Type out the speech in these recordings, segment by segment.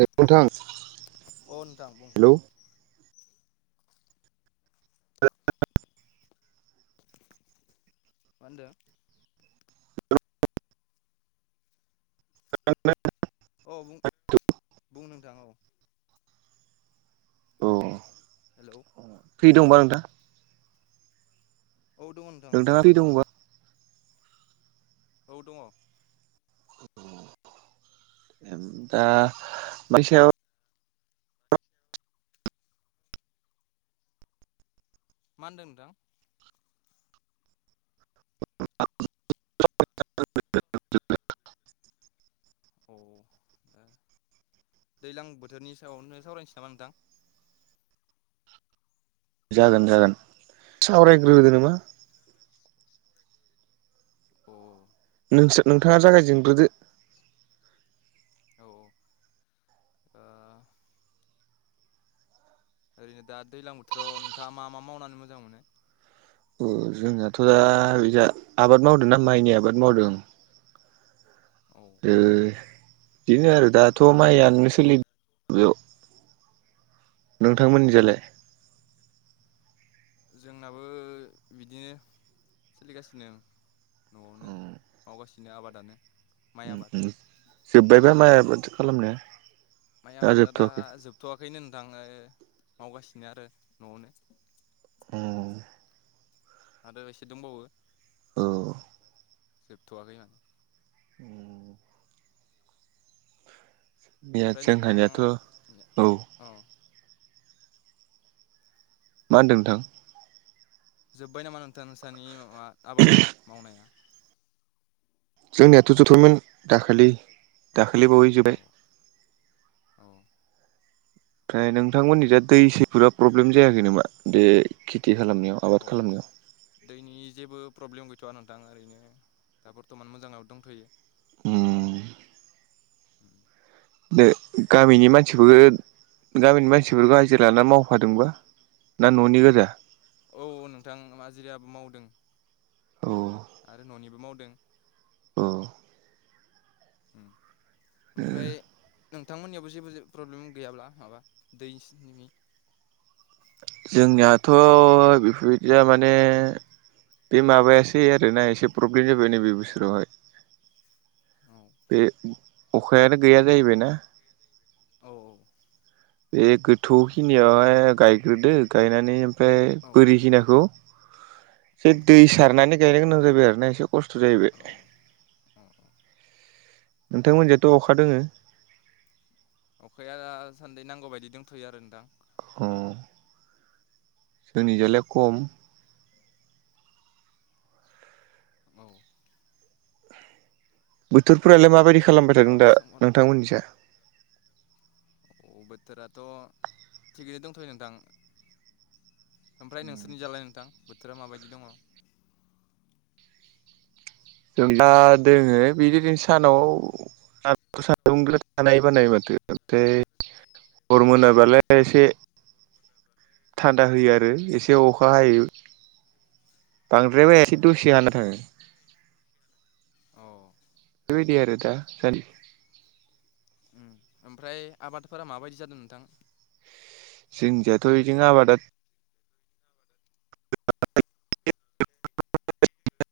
नोंथां अ नोंथां बुं हेलौ मा होनदों [unintelligible] औ बुं बुं नोंथां औ औ हेलौ फ्रि दंबा नोंथां औ दङ नों नोंथाङा फ्रि दङोबा औ दङ आ मानि सायाव मा होनदों नोंथां [unintelligible] अ ओ दैज्लां बोथोरनि सायावनो सावरायनोसै नामा नोंथां जागोन जागोन औ सावरायग्रोदो नामा औ नोंसोर नोंथाङा जागायजेनग्रोदो औ औ आ ओरैनो दा दैजलां बोथोराव नोंथाङा मा मा मावनानै मोजां मोनो जोंनाथ' दा बिजा आबाद मावदोंना माइनि आबाद मावदों औ ओ बिदिनो आरो दाथ' माइयानो सोलि बेयाव औ नोंथांमोननि जालाय जोंनाबो बिदिनो सोलिगासिनो न'आवनो मावगासिनो आबादानो माइ उम आबाद उम जोब्बाय बा माय आबाद खालामनाया माइ ना आबादा दा जोबथ'वाखै जोबथ'वाखैनो नोंथां आङो मावगासिनो आरो न'आवनो औ आरो एसे दंबावो औ जोबथ'वाखै हा उम निया ओमफ्राय नोंथां जोंहानियाथ' औ अ मा होन्दों नोंथां जोब्बाय नामा नोंथां नोंसानि मा आबादा मावनाया जोंनियाथ' जथ'मोन [unintelligible] दाखालि औ दाखालि बावै जोब्बाय औ औ ओमफ्राय नोंथांमोननि जा दै सैफोरा प्रब्लेम जायाखै नामा बे खेथि खालामनायाव औ आबाद खालामनायाव दैनि जेबो प्रब्लेम गैथ'वा नोंथां ओरैनो दा बर्थमान मोजाङाव दंथ'यो उम उम दो गामिनि मानसिफोरखौ गामिनि मानसिफोरखौ हाजिरा लानानै मावफादोंबा ना न'नि गोजा औ नोंथां माजिरायाबो मावदों औ आरो न'निबो मावदों उम उम ओमफ्राय नोंथांमोननियावबो जेबो प्रब्लेम गैयाब्ला माबा दैनि जोंनियाथ' बेफोरबायदिया माने बे माबायासै आरोना एसे प्रब्लेम जाबाय नैबे बोसोरावहाय औ बे अखायानो गैया जाहैबायना औ औ बे गोथौखिनियावहाय गायग्रोदो गायनानै ओमफ्राय औ बोरिखिनाखौ औ एसे दै सारनानै गायनो गोनां जाबाय आरोना एसे खस्थ' जाहैबाय। औ औ नोंथांमोनजायथ' अखा दोङो? अखाया दा सान्दै नांगौ बायदि दंथ'यो आरो नोंथां। अ जोंनिजोलाय खम। औ बोथोरफोरालाय माबायदि खालामबाय थादों माबाफोर दा सोंहर नोंथांमोननि जा अ बोथोराथ' थिगैनो दंथ'यो नोंथां। ओमफ्राय नोंसोरनि जालाय नोंथां बोथोरा माबायदि दङ? दा दोङो बिदिनो सानाव [unintelligible] हर मोनाबालाय एसे थान्दा होयो आरो एसे अखा हायो। बांद्राय एसे दसे हाना थाङो। अ बे बायदि आरो दा [unintelligible] उम ओमफ्राय आबादफोरा माबायदि जादो नोंथां? जोंनियाथ' इदिनो आबादा [unintelligible]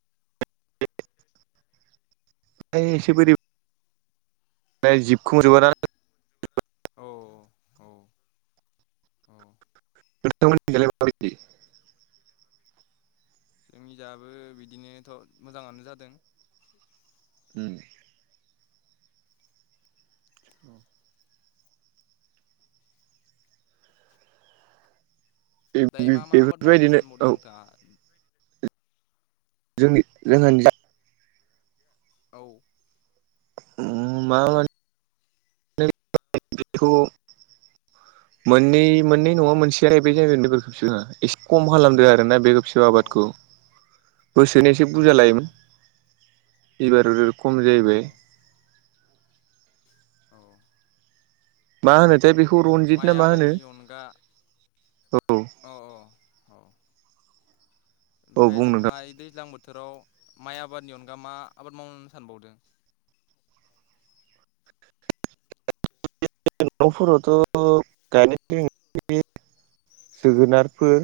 बाय एसे बोरियाव [unintelligible] औ औ औ नोंथां मोननिजालाय मा बायदि? जोंनिजाबो बिदिनोथ' मोजाङानो जादों। उम दायो मा मा आबाद मावनो बेफोरबायदिनो औ सानबावदो नोंथाङा? जोंनि जोंहानिजा औ उम मा माने [unintelligible] बेखौ मोननै मोननै नङा मोनसेया बे जायगायाव [unintelligible] एसे खम खालामदो आरोना बे खेबसे थास' औ आबादखौ बोसोनो एसे बुरजा औ लायोमोन इबार खम औ जाहैबाय अ मा होनो दा बेखौ रन माइ आबादनि अनगा औ अ अ औ औ ओमफाय बुं नोंथां नोंथाङा ओइ दैज्लां बोथोराव माइ आबादनि अनगा मा आबाद मावनो सानबावदो? न'फोरावथ' [unintelligible] जोगोनारफोर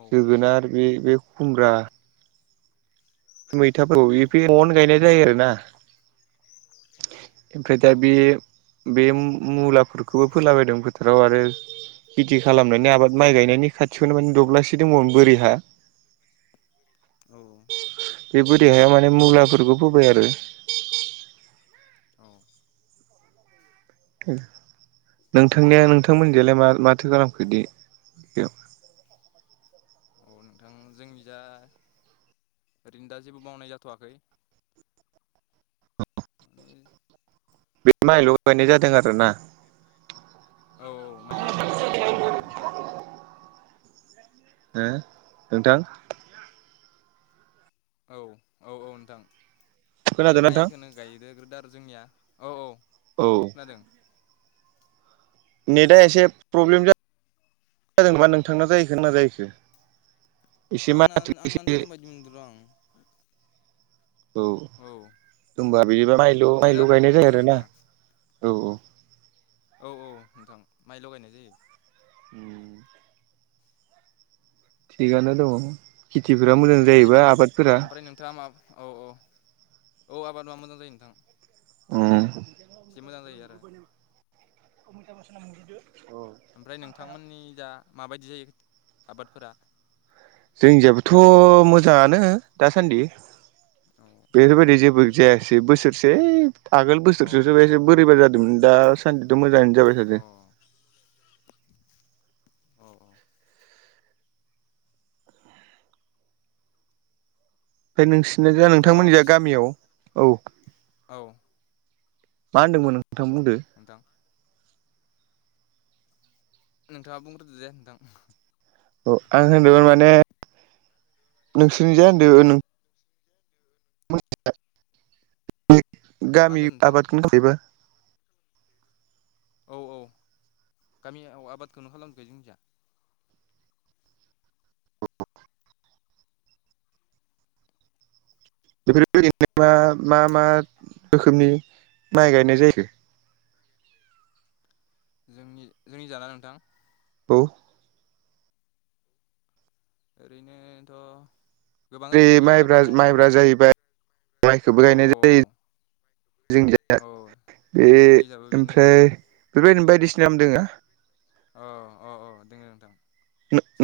औ जोगोनार बे बे खुमब्रा मैथाफोरखौ औ बिफाया न'वावनो गायनाय जायो आरोना। ओमफ्राय दा औ बे बे मुलाफोरखौबो फोलाबायदों फोथाराव आरो खेथि खालामनानै आबाद माइ गायनायनि खाथियावनो माने दब्लासे दंबावोमोन बोरि हा औ बे बोरि हायाव माने मुलाफोरखौ फोबाय आरो। औ नोंथांनिया नोंथांमोननि जायलाय मा माथो खालामखो इदि अ नोंथां जोंनि जा ओरैनो दा जेबो मावनाय जाथ'वाखै। माने बे माइल' गायनाय जादों आरोना। औ औ माइ गायनाय जादों बेखिनियानो। हो नोंथां औ औ औ नोंथां बे खोनादों नोंथां माइखौनो गायनो होग्रोदो आरो जोंनिया औ औ। औ खोनादों? नेटआ एसे प्रब्लेम जादों नामा नोंथांना जायैखो ना आंनाजाहैखो? आंना आंनानो जादों बायदि मोनदों र' आं। औ होनबा बिदिबा माइल' नेटआ मायल' प्रब्लेम गायनाय जायो जादों आरो आंना ना औ औ। औ औ नोंथां माइल'गायनाय जायो। [unintelligible] थिगनो दङ खेथिफोरा मोजां जायोबा आबादफोरा। थामाफ औ औ औ आबादबा मोजां जायो नोंथां। उम इसि मोजां जायो आरो। [unintelligible] ओमफ्राय नोंथांमोननि जा माबायदि जायो आबादफोरा? जोंनिजायबोथ' मोजाङानो दासान्दि औ औ बेफोरबायदि जेबो जायासै बोसोरसे आगोल औ बोसोरसेयावसो बाय एसे बोरैबा जादोंमोन दाासान्दिथ' मोजाङैनो जाबाय थादो। अ औ ओमफ्राय नोंसिरना जा नोंथाङा नोंथांमोननि जा माबाफोर सों गामियाव औ। औ मा होन्दोंमोन? बुं नोंथां। नोंथाङा बुंग्रोदो दे नोंथां। औ आं होनदोंमोन माने नोंसोरनिजाय उम होनदों। मा गामि होनदों नोंथां आबादनि थाखायबो औ औ गामियाव आबादखौनो खालामखो जों जहा। बेफोरबायनो मा मा मा रोखोमनि माइ गायनाय जायो? जोंनि जोंनि जाला नोंथां? औ ओरैनोथ' गोबां जेरै रोखोमनि मायब्रा आबाद माव माबा माइब्रा जाहैबा माइखौबो औ गायनाय औ जायो। जोंनि जाय औ बे जोंनि जाबो बेनो नोंथां ओमफ्राय बेबायदिनो बायदिसिना नाम दोङो। अ अ अ दोङो नोंथां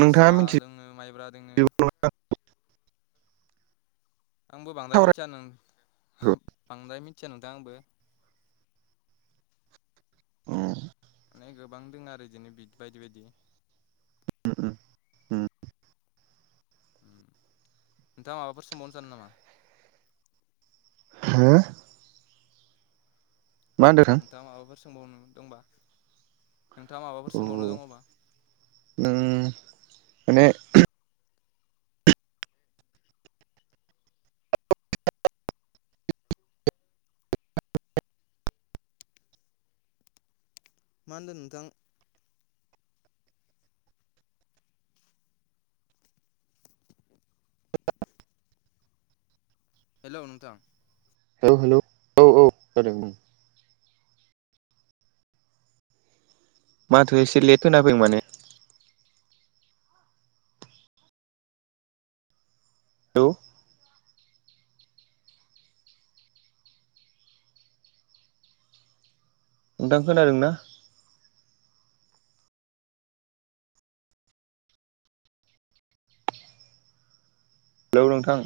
नोंथाङा मिथियो दोङो माइब्रा दोङो। आंबो बांद्राय सावरायखौ मिथिया नों बांद्राय मिथिया नोंथां आंबो। माने गोबां दङ आरो बिदिनो बि बायदि बायदि। नोंथाङा माबाफोर सोंबावनो जानो नामा? हो मा होनदों नोंथां? नोंथाङा माबाफोर सोंबावनो दंबा नोंथाङा माबाफोर सोंबावनो दङबा। उम माने मा होनदों नोंथां? [inaudible] हेल' नोंथां। औ हेलौ औ औ खोनादों। माथो एसे लेट खोनाफैदों माने। हेलौ नोंथां खोनादों ना? हेलौ नोंथां।